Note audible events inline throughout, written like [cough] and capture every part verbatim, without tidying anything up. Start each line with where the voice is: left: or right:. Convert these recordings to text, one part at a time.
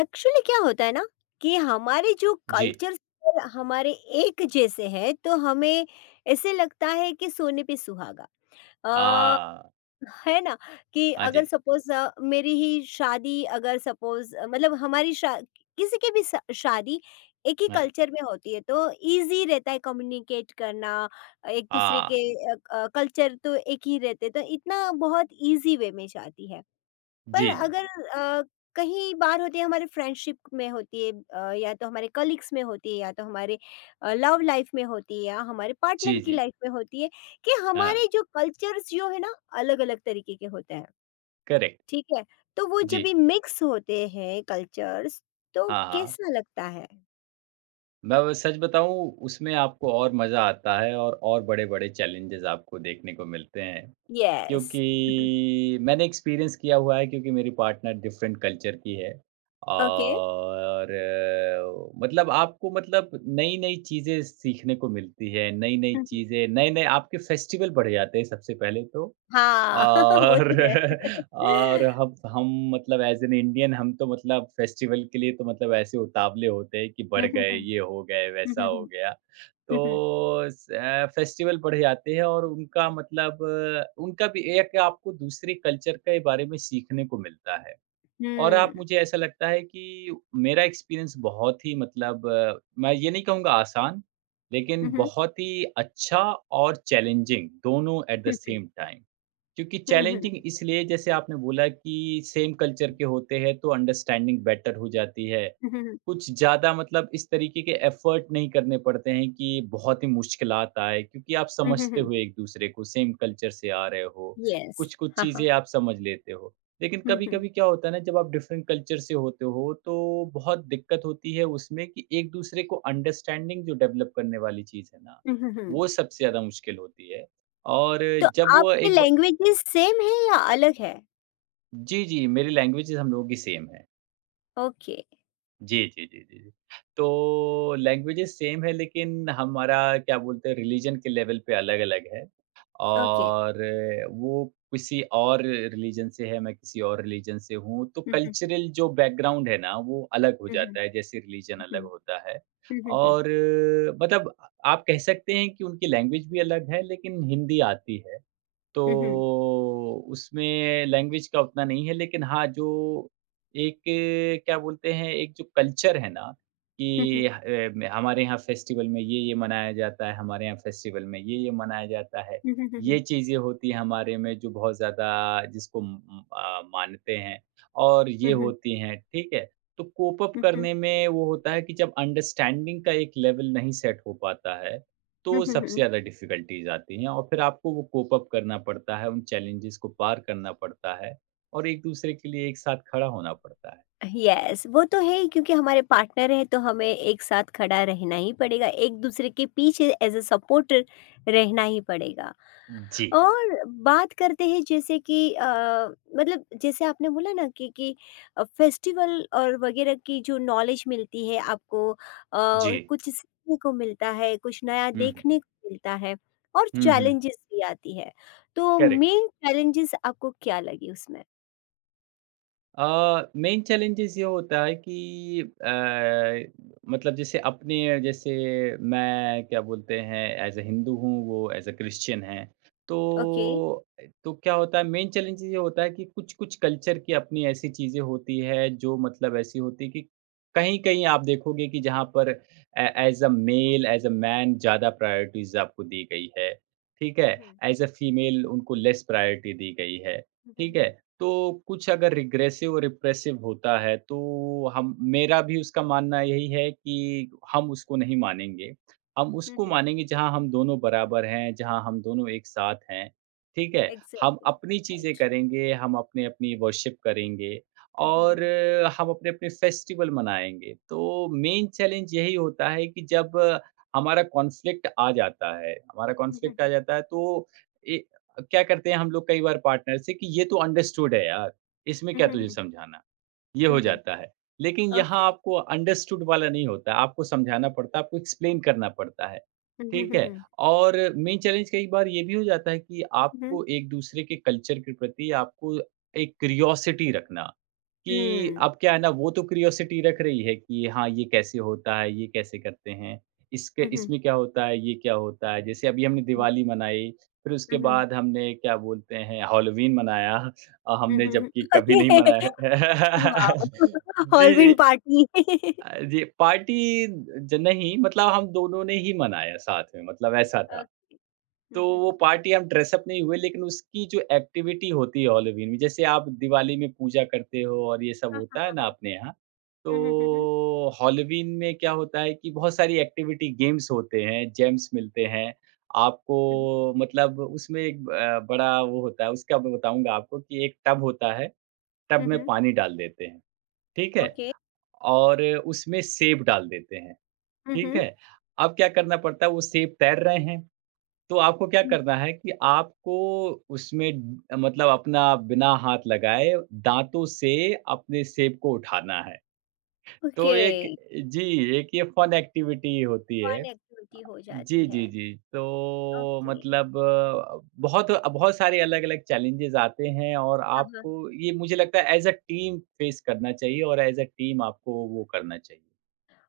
left: Actually क्या होता है ना कि हमारे जो
right: जी।
left: कल्चर हमारे एक जैसे हैं, तो हमें ऐसे लगता है कि सोने पे सुहागा।
right: आ,
left: अ, है ना? कि
right: हाँ
left: अगर
right: जी,
left: सपोज मेरी ही शादी, अगर सपोज मतलब हमारी शा, किसी की भी शा- शादी एक ही
right: हाँ,
left: कल्चर में होती है तो इजी रहता है कम्युनिकेट करना एक दूसरे
right: आ,
left: के। कल्चर तो एक ही रहते तो इतना बहुत इजी वे में जाती है।
right: जी,
left: पर
right: जी,
left: अगर अ, कहीं बार होती है, हमारे फ्रेंडशिप में होती है, अ, या तो हमारे कलीग्स में होती है, या तो हमारे अ, लव लाइफ में होती है या हमारे पार्टनर
right: जी,
left: की
right: जी,
left: लाइफ में होती है। कि
right: हाँ,
left: हमारे जो कल्चर्स जो है ना अलग अलग तरीके के होते हैं।
right: करेक्ट,
left: ठीक है? तो वो जब
right: जी,
left: भी मिक्स होते हैं कल्चर्स, तो
right: हाँ, हाँ।
left: कैसा लगता है?
right: मैं वो सच बताऊँ उसमें आपको और मज़ा आता है और और बड़े-बड़े चैलेंजेज़ आपको देखने को मिलते हैं,
left: यस।
right: क्योंकि मैंने एक्सपीरियंस किया हुआ है क्योंकि मेरी पार्टनर डिफरेंट कल्चर की है
left: ओके।
right: और अ, मतलब आपको मतलब नई-नई चीज़ें सीखने को मिलती है, नई-नई चीज़ें, नए-नए आपके फेस्टिवल बढ़ जाते हैं सबसे पहले तो।
left: हाँ। [laughs] वो
right: और
left: तो है।
right: [laughs] और हम हम मतलब ऐज़ एन इंडियन हम तो मतलब फेस्टिवल के लिए तो मतलब ऐसे उतावले होते हैं कि बढ़
left: हम्म हम्म।
right: गए, ये हो गए,
left: हम्म
right: वैसा हो
left: हम्म।
right: गया। तो स अ, फेस्टिवल बढ़ जाते हैं और उनका मतलब अ, उनका भी एक आपको दूसरे कल्चर के बारे में सीखने को मिलता है। और आप
left: हम्म
right: मुझे ऐसा लगता है कि मेरा एक्सपीरियंस बहुत ही मतलब अ, मैं ये नहीं कहूँगा आसान, लेकिन
left: हम्म।
right: बहुत ही अच्छा और चैलेंजिंग दोनों एट द सेम टाइम। क्योंकि
left: हम्म हम्म।
right: चैलेंजिंग इसलिए जैसे आपने बोला कि सेम कल्चर के होते हैं तो अंडरस्टैंडिंग बेटर हो जाती है।
left: हम्म
right: कुछ ज़्यादा मतलब इस तरीके के एफर्ट नहीं करने पड़ते हैं कि बहुत ही मुश्किलात आए क्योंकि आप समझते
left: हम्म।
right: हो एक-दूसरे को सेम कल्चर से आ रहे हो।
left: यस,
right: कुछ-कुछ
left: हाँ, हाँ।
right: चीज़ें आप समझ लेते हो। लेकिन
left: हुँ, हुँ।
right: कभी-कभी क्या होता है ना जब आप डिफरेंट कल्चर से होते हो तो बहुत दिक्कत होती है उसमें कि एक दूसरे को अंडरस्टैंडिंग जो डेवलप करने वाली चीज़ है ना,
left: हुँ, हुँ, हुँ।
right: वो सबसे ज़्यादा मुश्किल होती है। और
left: तो
right: जब वो
left: आपकी
right: एक ब
left: लैंग्वेजेज़ सेम है या अलग है?
right: जी, जी, मेरी लैंग्वेजेज़ हम लोगों की सेम है।
left: ओके,
right: जी, जी, जी, जी, जी। तो लैंग्वेजेज़ सेम है लेकिन हमारा क्या बोलते हैं रिलिजन के लेवल पे अलग-अलग है।
left: ओके।
right: और वो किसी और रिलीजन से है, मैं किसी और रिलीजन से हूँ, तो
left: हुँ, हुँ,
right: कल्चरल जो बैकग्राउंड है ना, वो अलग हो
left: हुँ, हुँ,
right: जाता है, जैसे रिलीजन अलग
left: हुँ,
right: होता है।
left: हुँ, हुँ, हुँ,
right: और मतलब आप कह सकते हैं कि उनकी लैंग्वेज भी अलग है, लेकिन हिंदी आती है। तो
left: हुँ, हुँ, हुँ,
right: उसमें लैंग्वेज का उतना नहीं है, लेकिन हाँ, जो एक अ, क्या बोलते हैं, एक जो कल्चर है ना
left: हुँ, हुँ,
right: कि ह अ, म हमारे यहाँ फेस्टिवल में ये-ये मनाया जाता है, हमारे यहाँ फेस्टिवल में ये-ये मनाया जाता है।
left: हुँ, हुँ,
right: ये
left: हुँ,
right: चीज़ें होती हैं हमारे में जो बहुत ज़्यादा जिसको म म अ, मानते हैं और ये
left: हुँ, हुँ,
right: होती हैं, ठीक है? तो कोप अप
left: हुँ,
right: करने में वो होता है कि जब अंडरस्टैंडिंग का एक लेवल नहीं सेट हो पाता है
left: हुँ,
right: तो
left: हुँ,
right: सबसे
left: हुँ।
right: ज़्यादा डिफ़िकल्टीज़ आती हैं और फिर आपको वो कोप अप करना पड़ता है, उन चैलेंजेस को पार करना पड़ता है और एक-दूसरे के लिए एक साथ खड़ा होना पड़ता है।
left: यस, वो तो है ही क्योंकि हमारे पार्टनर हैं तो हमें एक साथ खड़ा रहना ही पड़ेगा, एक-दूसरे के पीछे एज़ अ सपोर्टर रहना ही पड़ेगा।
right: जी,
left: और बात करते हैं जैसे कि अ, मतलब जैसे आपने बोला ना कि कि अ, फेस्टिवल और वगैरह की जो नॉलेज मिलती है आपको, अ,
right: जी।
left: कुछ सीखने को मिलता है, कुछ नया
right: हुँ, हुँ।
left: देखने को मिलता है, और
right: हुँ, हुँ।
left: चैलेंजेस भी आती है। तो
right: करेक्ट।
left: मेन चैलेंजेस आपको क्या लगी उसमें?
right: अ, मेन चैलेंजेस ये होता है कि अ, मतलब जैसे अपने जैसे मैं क्या बोलते हैं एज ए हिंदू हूँ वो एज ए क्रिश्चियन है तो
left: ओके।
right: तो क्या होता है मेन चैलेंज ये होता है कि कुछ कुछ कल्चर की अपनी ऐसी चीज़ें होती है जो मतलब ऐसी होती है कि कहीं कहीं आप देखोगे कि जहाँ पर as a male as a man ज़्यादा प्रायोरिटीज आपको दी गई है, ठीक है,
left: हुँ, हुँ।
right: एज अ फीमेल उनको लेस प्रायोरिटी दी गई है,
left: हुँ, हुँ,
right: ठीक है।
left: हुँ।
right: तो कुछ अगर रिग्रेसिव और रिप्रेसिव होता है तो हम मेरा भी उसका मानना यही है कि हम उसको नहीं मानेंगे। हम
left: हुँ,
right: उसको
left: हुँ।
right: मानेंगे जहाँ हम दोनों बराबर हैं, जहाँ हम दोनों एक साथ हैं, ठीक है? हम
left: एग्ज़ैक्टली,
right: अपनी चीज़ें
left: राइट।
right: करेंगे, हम अपनी-अपनी वर्शिप करेंगे
left: हुँ, हुँ,
right: और
left: हुँ।
right: अ, हम अपने-अपने फेस्टिवल मनाएँगे। तो मेन चैलेंज यही होता है कि जब अ, हमारा कॉन्फ्लिक्ट आ जाता है हमारा
left: हुँ, हुँ,
right: कॉन्फ्लिक्ट आ
left: हुँ।
right: जाता है तो ए क्या करते हैं हम लोग कई बार पार्टनर से कि ये तो अंडरस्टूड है यार, इसमें
left: हुँ,
right: क्या
left: हुँ,
right: तुझे
left: हुँ।
right: समझाना? ये
left: हुँ,
right: हो
left: हुँ।
right: जाता है। लेकिन यहाँ
left: ओके।
right: आपको अंडरस्टूड वाला नहीं होता, आपको समझाना पड़ता है, आपको एक्सप्लेन करना पड़ता है,
left: हुँ, हुँ,
right: ठीक
left: हुँ,
right: है?
left: हुँ।
right: और मेन चैलेंज कई बार ये भी हो जाता है कि
left: हुँ, हुँ।
right: आपको एक-दूसरे के कल्चर के प्रति आपको एक क्यूरियोसिटी रखना। कि
left: हुँ,
right: अब क्या है ना, वो तो क्यूरियोसिटी रख रही है कि हाँ, ये कैसे होता है, ये कैसे करते हैं, इसके
left: हुँ, हुँ, हुँ।
right: इसमें क्या होता है, ये क्या होता है? जैसे अभी हमने दिवाली मनाई, फिर उसके
left: हुँ, हुँ।
right: बाद हमने क्या बोलते हैं हैलोवीन मनाया, अ,
left: हुँ,
right: हमने
left: हुँ, हुँ।
right: जबकि कभी नहीं मनाया
left: ओके।
right: है।
left: वाओ!
right: [laughs] जी,
left: हॉलवीन
right: जी।
left: पार्टी।
right: अ, जी, पार्टी ज नहीं, मतलब हम दोनों ने ही मनाया साथ में, मतलब ऐसा
left: ओह!
right: था।
left: हुँ,
right: तो
left: हुँ,
right: वो
left: हुँ।
right: पार्टी हम ड्रेस अप नहीं हुए लेकिन उसकी जो एक्टिविटी होती है हॉलोवीन में, जैसे आप दिवाली में पूजा करते हो और ये सब होता है ना अपने यहाँ,
left: हुँ, हुँ, हुँ, हुँ।
right: तो हॉलोवीन में क्या होता है कि बहुत सारी एक्टिविटी गेम्स होते हैं, जेम्स मिलते हैं। आपको
left: हुँ,
right: मतलब उसमें एक अ, बड़ा वो होता है, उसका मैं बताऊँगा आपको कि एक टब होता है, टब
left: हुँ,
right: में
left: हुँ।
right: पानी डाल देते हैं, ठीक है?
left: ओके।
right: और उसमें सेब डाल देते हैं,
left: हुँ,
right: ठीक
left: हुँ।
right: है? अब क्या करना पड़ता है वो सेब तैर रहे हैं, तो आपको क्या
left: हुँ।
right: करना है कि आपको उसमें ड- मतलब अपना, बिना हाथ लगाए, दाँतों से अपने सेब को उठाना है। तो
left: ओके,
right: एक, जी, एक ये फन एक्टिविटी होती है।
left: फन एक्टिविटी हो जाती
right: जी, जी,
left: है।
right: जी। तो
left: ओके,
right: मतलब अ, बहुत बहुत सारे अलग-अलग चैलेंजेस आते हैं और
left: हाँ, हाँ।
right: आपको ये मुझे लगता है एज़ अ टीम फेस करना चाहिए और एज़ अ टीम आपको वो करना चाहिए।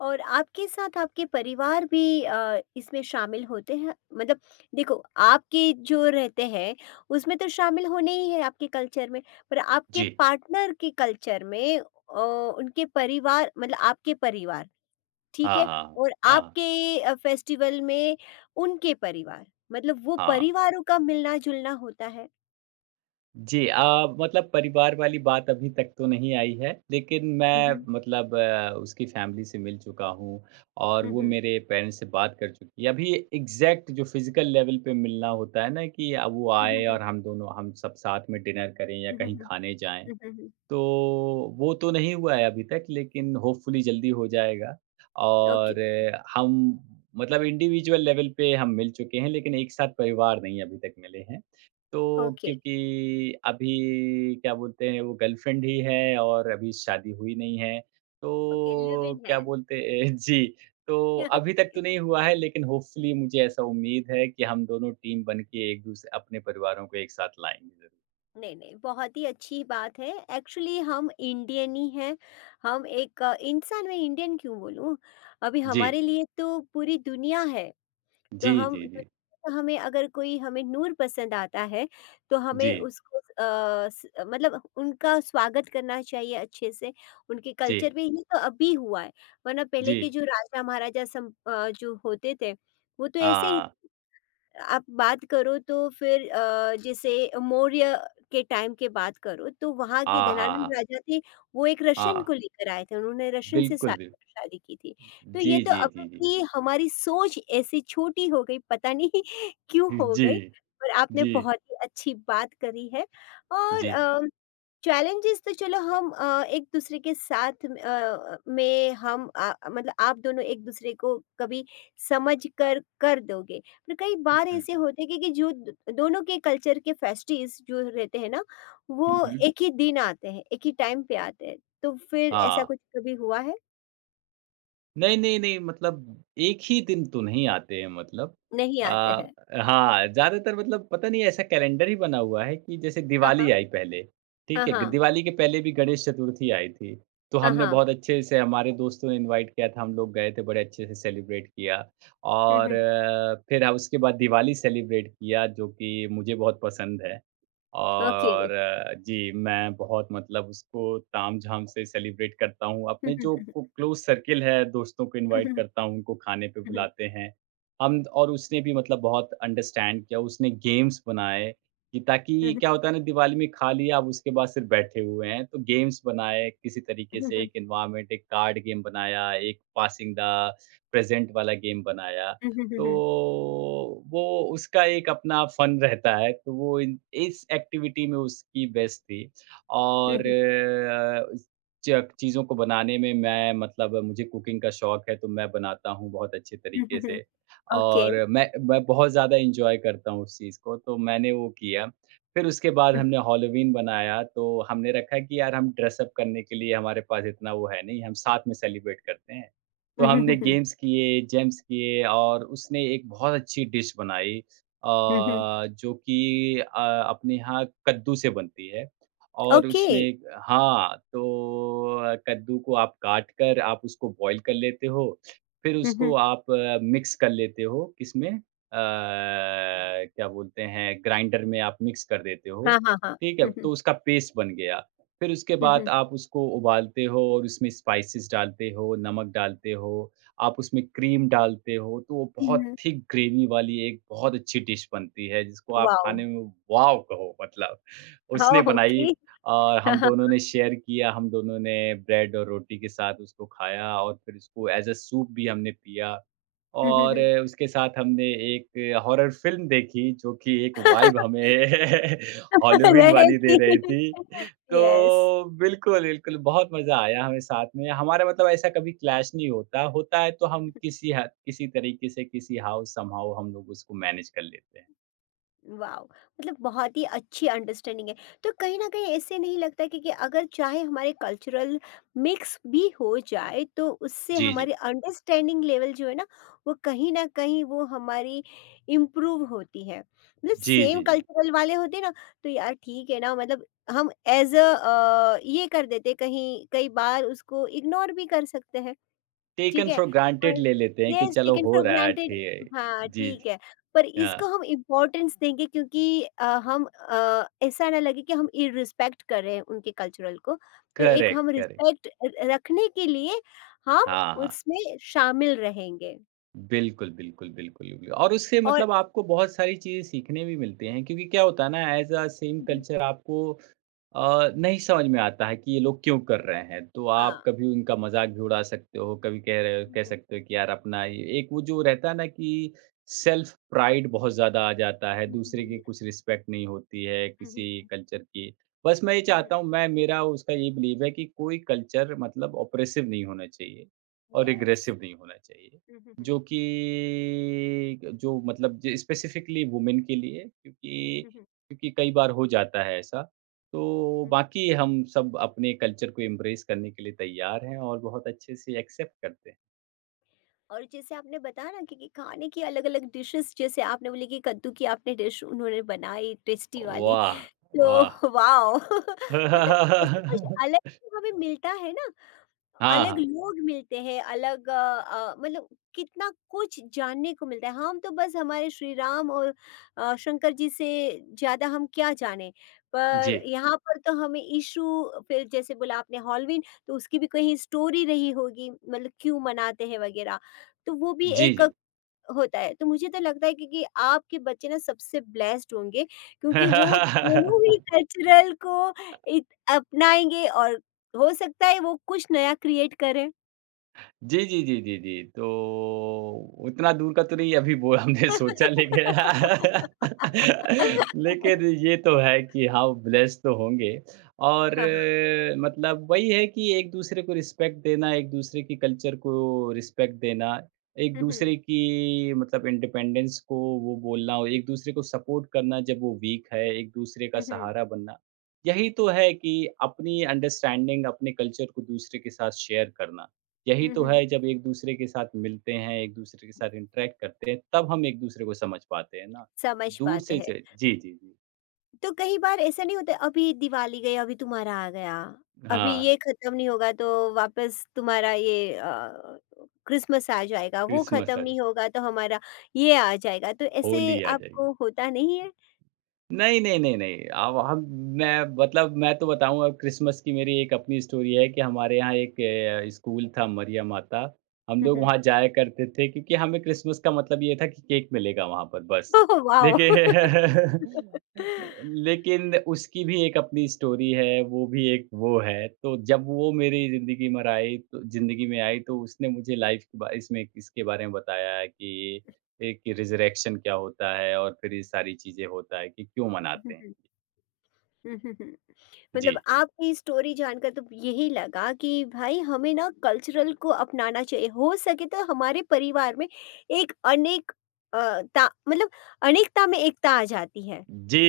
left: और आपके साथ आपके परिवार भी अ, इसमें शामिल होते हैं? मतलब देखो, आपके जो रहते हैं, उसमें तो शामिल होने ही है आपके कल्चर में, पर आपके
right: जी।
left: पार्टनर के कल्चर में अ, उनके परिवार मतलब आपके परिवार। ठीक
right: हाँ,
left: है?
right: हाँ।
left: और
right: हाँ,
left: आपके अ, फेस्टिवल में उनके परिवार मतलब वो
right: हाँ।
left: परिवारों का मिलना-जुलना होता है।
right: जी, अ, मतलब परिवार वाली बात अभी तक तो नहीं आई है, लेकिन
left: हुँ, हुँ।
right: मैं मतलब अ, उसकी फैमिली से मिल चुका हूँ और
left: हुँ,
right: वो
left: हुँ।
right: मेरे पेरेंट्स से बात कर चुकी है। अभी एग्ज़ैक्ट जो फ़िज़िकल लेवल पे मिलना होता है ना कि अ, वो
left: हुँ, हुँ,
right: आए
left: हुँ।
right: और हम दोनों हम सब साथ में डिनर करें या
left: हुँ, हुँ,
right: कहीं
left: हुँ।
right: खाने जाएँ,
left: हुँ, हुँ, हुँ।
right: तो वो तो नहीं हुआ है अभी तक लेकिन होपफुली जल्दी हो जाएगा
left: ओके,
right: और अ, हम मतलब इंडिविजुअल लेवल पे हम मिल चुके हैं लेकिन एक साथ परिवार नहीं अभी तक मिले हैं। तो
left: ओके,
right: क्योंकि अभी क्या बोलते हैं वो गर्लफ्रेंड ही है और अभी शादी हुई नहीं है।
left: ओके लिव
right: तो
left: इन है।
right: क्या बोलते हैं [laughs] जी, तो
left: [laughs] ओके।
right: अभी तक तो नहीं हुआ है लेकिन होपफुली मुझे ऐसा उम्मीद है कि हम दोनों टीम बन के एक-दूसरे अपने परिवारों को एक साथ लाएँगे ज़रूर।
left: नहीं, नहीं, बहुत ही अच्छी बात है। एक्चुअली हम इंडियन ही हैं। हम एक अ, इंसान, मैं इंडियन क्यों बोलूँ? अभी
right: जी।
left: हमारे लिए तो पूरी दुनिया है। तो
right: जी,
left: हम
right: जी, जी।
left: तो, हमें अगर कोई हमें नूर पसंद आता है तो
right: जी।
left: हमें उसको अ, स- मतलब उनका स्वागत करना चाहिए अच्छे से, उनके
right: जी,
left: कल्चर में। ये तो अभी हुआ है, वरना पहले
right: जी।
left: के जो राजा महाराजा सम, अ, जो होते थे वो तो ऐसे ही।
right: हाँ,
left: आप बात करो तो फिर अ, जैसे मौर्य के टाइम की बात करो, तो वहाँ के
right: हाँ, हाँ,
left: धनानंद
right: हाँ,
left: राजा थे। वो एक रशियन
right: हाँ।
left: को लेकर आए थे, उन्होंने रशियन से
right: बिल्कुल,
left: शा-
right: बिल,
left: शादी की थी। तो ये
right: जी,
left: तो
right: जी,
left: अभी
right: जी, जी।
left: की हमारी सोच ऐसी छोटी हो गई, पता नहीं [laughs] क्यों
right: [laughs]
left: हो
right: जी,
left: गई। पर आपने
right: जी,
left: बहुत ही अच्छी बात करी है। और
right: जी।
left: चैलेंजेस तो चलो, हम अ, एक दूसरे के साथ म- अ, में हम आ, मतलब आप दोनों एक दूसरे को कभी समझ कर कर दोगे। पर कई
right: हुँ,
left: बार
right: हुँ।
left: ऐसे होते हैं कि, कि जो दो- दोनों के कल्चर के फेस्टिव्स जो रहते हैं ना,
right: हुँ,
left: वो
right: हुँ।
left: एक ही दिन आते हैं, एक ही टाइम पे आते हैं। तो फिर ऐसा
right: हाँ।
left: कुछ कभी हुआ है?
right: नहीं, नहीं, नहीं, मतलब एक ही दिन तो नहीं आते हैं मतलब।
left: नहीं
right: अ,
left: आते हैं।
right: हाँ, ज़्यादातर मतलब पता नहीं ऐसा कैलेंडर ही बना हुआ है कि जैसे
left: हाँ
right: दिवाली
left: हाँ
right: आई पहले, ठीक
left: हाँ
right: है?
left: हाँ
right: दिवाली के पहले भी गणेश चतुर्थी आई थी, तो
left: हाँ
right: हमने
left: हाँ।
right: बहुत अच्छे से, हमारे दोस्तों ने इनवाइट किया था, हम लोग गए थे, बड़े अच्छे से सेलिब्रेट किया और आ, फिर उसके बाद दिवाली सेलिब्रेट किया, जो कि मुझे बहुत पसंद है।
left: ओके।
right: और अ, जी, मैं बहुत मतलब उसको ताम-झाम से सेलिब्रेट करता हूँ। अपने जो को क्लोज़ सर्किल है, दोस्तों को इनवाइट करता हूँ, उनको खाने पे बुलाते हैं। हम और उसने भी मतलब बहुत अंडरस्टैंड किया, उसने गेम्स बनाए कि ताकि क्या होता है ना, दिवाली में खा लिया, अब उसके बाद सिर्फ बैठे हुए हैं, तो गेम्स बनाए किसी तरीके से एक एनवायरनमेंट, एक कार्ड गेम बनाया, एक पासिंग द प्रेज़ेंट वाला गेम बनाया। तो वो उसका एक अपना फ़न रहता है, तो वो इन इस एक्टिविटी में उसकी बेस्ट थी और अ, च चीज़ों को बनाने में मैं मतलब मुझे कुकिंग का शौक है, तो मैं बनाता हूँ बहुत अच्छे तरीके से
left: ओके।
right: और मैं मैं बहुत ज़्यादा एन्जॉय करता हूँ उस चीज़ को, तो मैंने वो किया। फिर उसके बाद हमने हैलोवीन बनाया, तो हमने रखा कि यार हम ड्रेस अप करने के लिए हमारे पास इतना वो है नहीं, हम साथ में सेलिब्रेट करते हैं। तो हमने गेम्स किए, जेम्स किए और उसने एक बहुत अच्छी डिश बनाई, अ, जो कि अ, अपने यहाँ कद्दू से बनती है, और उसने,
left: Okay.
right: हाँ, तो कद्दू को आप काट कर आप उसको बॉयल कर लेते हो, फिर उसको
left: Haha.
right: आप मिक्स कर लेते हो, किसमें अ, क्या बोलते हैं, ग्राइंडर में आप मिक्स कर देते हो,
left: Haha.
right: ठीक है? तो उसका पेस्ट बन गया। फिर उसके बाद
left: Haha.
right: आप उसको उबालते हो और उसमें स्पाइसेस डालते हो, नमक डालते हो, आप उसमें क्रीम डालते हो, तो वो बहुत थिक ग्रेवी वाली एक बहुत अच्छी डिश बनती है, जिसको आप खाने
left: Wow.
right: में, वॉव, कहो मतलब। उसने
left: Oh.
right: बनाई
left: Okay.
right: और हम
left: Haha.
right: दोनों ने शेयर किया, हम दोनों ने ब्रेड और रोटी के साथ उसको खाया और फिर उसको एज़ अ सूप भी हमने पिया। और
left: Haha.
right: उसके साथ हमने एक हॉरर फ़िल्म देखी, जो कि एक वाइब हमें [laughs] हॉलोवीन वाली दे रही थी। तो
left: Yes. [laughs] [laughs]
right: बिल्कुल, बिल्कुल, बहुत मज़ा आया हमें साथ में। हमारा मतलब ऐसा कभी क्लैश नहीं होता, होता है तो हम किसी हद किसी तरीके से, किसी हाउ समहाउ हम लोग उसको मैनेज कर लेते हैं।
left: वाओ! मतलब बहुत ही अच्छी अंडरस्टैंडिंग है। तो कहीं न कहीं ऐसे नहीं लगता कि कि अगर चाहे हमारे कल्चरल मिक्स भी हो जाए तो उससे
right: जी, जी।
left: हमारी अंडरस्टैंडिंग लेवल जो है ना, वो कहीं न कहीं वो हमारी इम्प्रूव होती है। मतलब
right: जी, जी,
left: सेम
right: जी।
left: कल्चरल वाले होते ना, तो यार ठीक है ना मतलब, हम एज़ अ अ, ये कर देते कहीं, कई बार उसको इग्नोर भी कर सकते हैं। ठीक
right: टेकन
left: है?
right: फ़ॉर ग्रांटेड
left: पर
right: ले लेते हैं कि
left: यस,
right: चलो
left: टेकन
right: हो
left: फॉर
right: रहा है,
left: ग्रांटेड।
right: ठी,
left: हाँ,
right: जी, जी।
left: ठीक है। पर
right: हाँ,
left: इसको हम इम्पोर्टेंस देंगे क्योंकि अ, हम अ, ऐसा ना लगे कि हम इर्रिस्पेक्ट कर रहे हैं उनके कल्चरल को। तो एक
right: करेक्ट,
left: हम
right: करेक्ट।
left: रिस्पेक्ट र रखने के लिए हम
right: हाँ, हाँ।
left: उसमें शामिल रहेंगे।
right: बिल्कुल, बिल्कुल, बिल्कुल, बिल्कुल। और उससे
left: और
right: मतलब आपको बहुत सारी चीज़ें सीखने भी मिलती हैं, क्योंकि क्या होता है ना, एज़ अ सेम कल्चर आपको अ, नहीं समझ में आता है कि ये लोग क्यों कर रहे हैं। तो आप
left: हाँ।
right: कभी उनका मज़ाक भी उड़ा सकते हो, कभी कह रहे कह सकते हो कि यार अपना ये एक वो जो रहता है ना कि सेल्फ प्राइड बहुत ज़्यादा आ जाता है, दूसरे की कुछ
left: [laughs]
right: रिस्पेक्ट नहीं होती है किसी कल्चर की। बस मैं ये चाहता हूँ, मैं, मेरा उसका ये बिलीव है कि कोई कल्चर मतलब ऑप्रेसिव नहीं होना चाहिए और
left: यस।
right: एग्रेसिव नहीं होना चाहिए। जो कि जो मतलब ज स्पेसिफ़िकली वुमेन के लिए, क्योंकि क्योंकि कई बार हो जाता है ऐसा। तो बाकी हम सब अपने कल्चर को एम्ब्रेस करने के लिए तैयार हैं और बहुत अच्छे से एक्सेप्ट करते हैं।
left: और जैसे आपने बताया ना कि, कि खाने की अलग अलग डिशेस, जैसे आपने बोली कि कद्दू की आपने डिश उन्होंने बनाई टेस्टी वाली।
right: वाह! वाह!
left: तो वाओ! [laughs] मतलब ऐसा कुछ अलग
right: [laughs]
left: ही हमें मिलता है ना।
right: हाँ,
left: अलग
right: हाँ।
left: लोग मिलते हैं, अलग अ, अ, मतलब कितना कुछ जानने को मिलता है। हम तो बस हमारे श्री राम और अ, शंकर जी से ज्यादा हम क्या जाने।
right: जी।
left: पर यहाँ पर तो हमें इशू। फिर जैसे बोला आपने हॉलवीन, तो उसकी भी कहीं स्टोरी रही होगी, मतलब क्यों मनाते हैं वगैरह, तो वो भी
right: जी,
left: एक
right: जी।
left: होता है। तो मुझे तो लगता है कि कि आपके बच्चे ना सबसे ब्लेस्ड होंगे, क्योंकि वो दोनों ही
right: [laughs]
left: कल्चरल को इत अपनाएँगे और हो सकता है वो कुछ नया क्रिएट करें।
right: जी, जी, जी, जी, जी। तो उतना दूर का तो नहीं अभी वो हमने सोचा, लेकिन [laughs] लेकिन
left: [laughs]
right: ये तो है कि हाँ, ब्लेस्ड तो होंगे। और
left: हाँ, हाँ।
right: अ, मतलब वही है कि एक-दूसरे को रिस्पेक्ट देना, एक-दूसरे की कल्चर को रिस्पेक्ट देना,
left: हुँ, हुँ।
right: एक-दूसरे की मतलब इंडिपेंडेंस को वो बोलना और एक-दूसरे को सपोर्ट करना जब वो वीक है, एक-दूसरे का
left: हुँ, हुँ।
right: सहारा बनना। यही तो है कि अपनी अंडरस्टैंडिंग, अपने कल्चर को दूसरे के साथ शेयर करना। यही
left: हुँ,
right: तो
left: हुँ, हुँ।
right: है, जब एक-दूसरे के साथ मिलते हैं, एक-दूसरे के साथ इंटरैक्ट करते हैं, तब हम एक-दूसरे को समझ पाते हैं ना।
left: समझ
right: दूर
left: पाते
right: से
left: हैं।
right: च, जी, जी, जी।
left: तो कई बार ऐसा नहीं होता, अभी दिवाली गई अभी तुम्हारा आ गया, अभी
right: हाँ,
left: ये खत्म नहीं होगा तो वापस तुम्हारा ये अ, क्रिसमस आ जाएगा, वो
right: क्रिसमस
left: खत्म
right: आ जाए,
left: नहीं होगा तो हमारा ये आ जाएगा। तो ऐसे
right: होली आ जाएगी।
left: आपको होता नहीं है?
right: नहीं, नहीं, नहीं, नहीं। अब हम, मैं, मतलब मैं तो बताऊँ, अब क्रिसमस की मेरी एक अपनी स्टोरी है कि हमारे यहाँ एक अ, स्कूल था, मरियम माता। हम लोग
left: हम्म,
right: वहाँ जाया करते थे क्योंकि हमें क्रिसमस का मतलब ये था कि केक मिलेगा वहाँ पर, बस।
left: Oh, [laughs] wow.
right: लेकिन [laughs] लेकिन उसकी भी एक अपनी स्टोरी है, वो भी एक वो है। तो जब वो मेरी ज़िंदगी मर आई, तो ज़िंदगी में आई, तो उसने मुझे लाइफ़ के बा इसमें इसके बारे में बताया कि एक रिज़रेक्शन क्या होता है और फिर ये सारी चीज़ें होता है कि क्यों मनाते हैं।
left: हम्म, हम्म। मतलब
right: जी।
left: आपकी स्टोरी जानकर तो यही लगा कि भाई हमें ना कल्चरल को अपनाना चाहिए, हो सके तो हमारे परिवार में एक अनेक अ, ता मतलब अनेकता में एकता आ जाती है।
right: जी,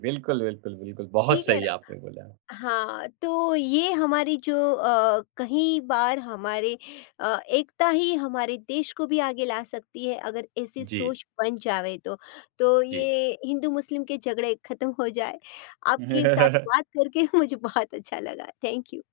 right: बिल्कुल, बिल्कुल, बिल्कुल। बहुत
left: ठीक है
right: सही
left: ना?
right: आपने बोला।
left: हाँ, तो ये हमारी जो अ, कहीं बार हमारे अ, एकता ही हमारे देश को भी आगे ला सकती है, अगर ऐसी
right: जी,
left: सोच बन जावे तो। तो
right: जी।
left: ये हिंदू-मुस्लिम के झगड़े खत्म हो जाए। आपके साथ बात
right: [laughs]
left: करके [laughs] मुझे बहुत अच्छा लगा। Thank you.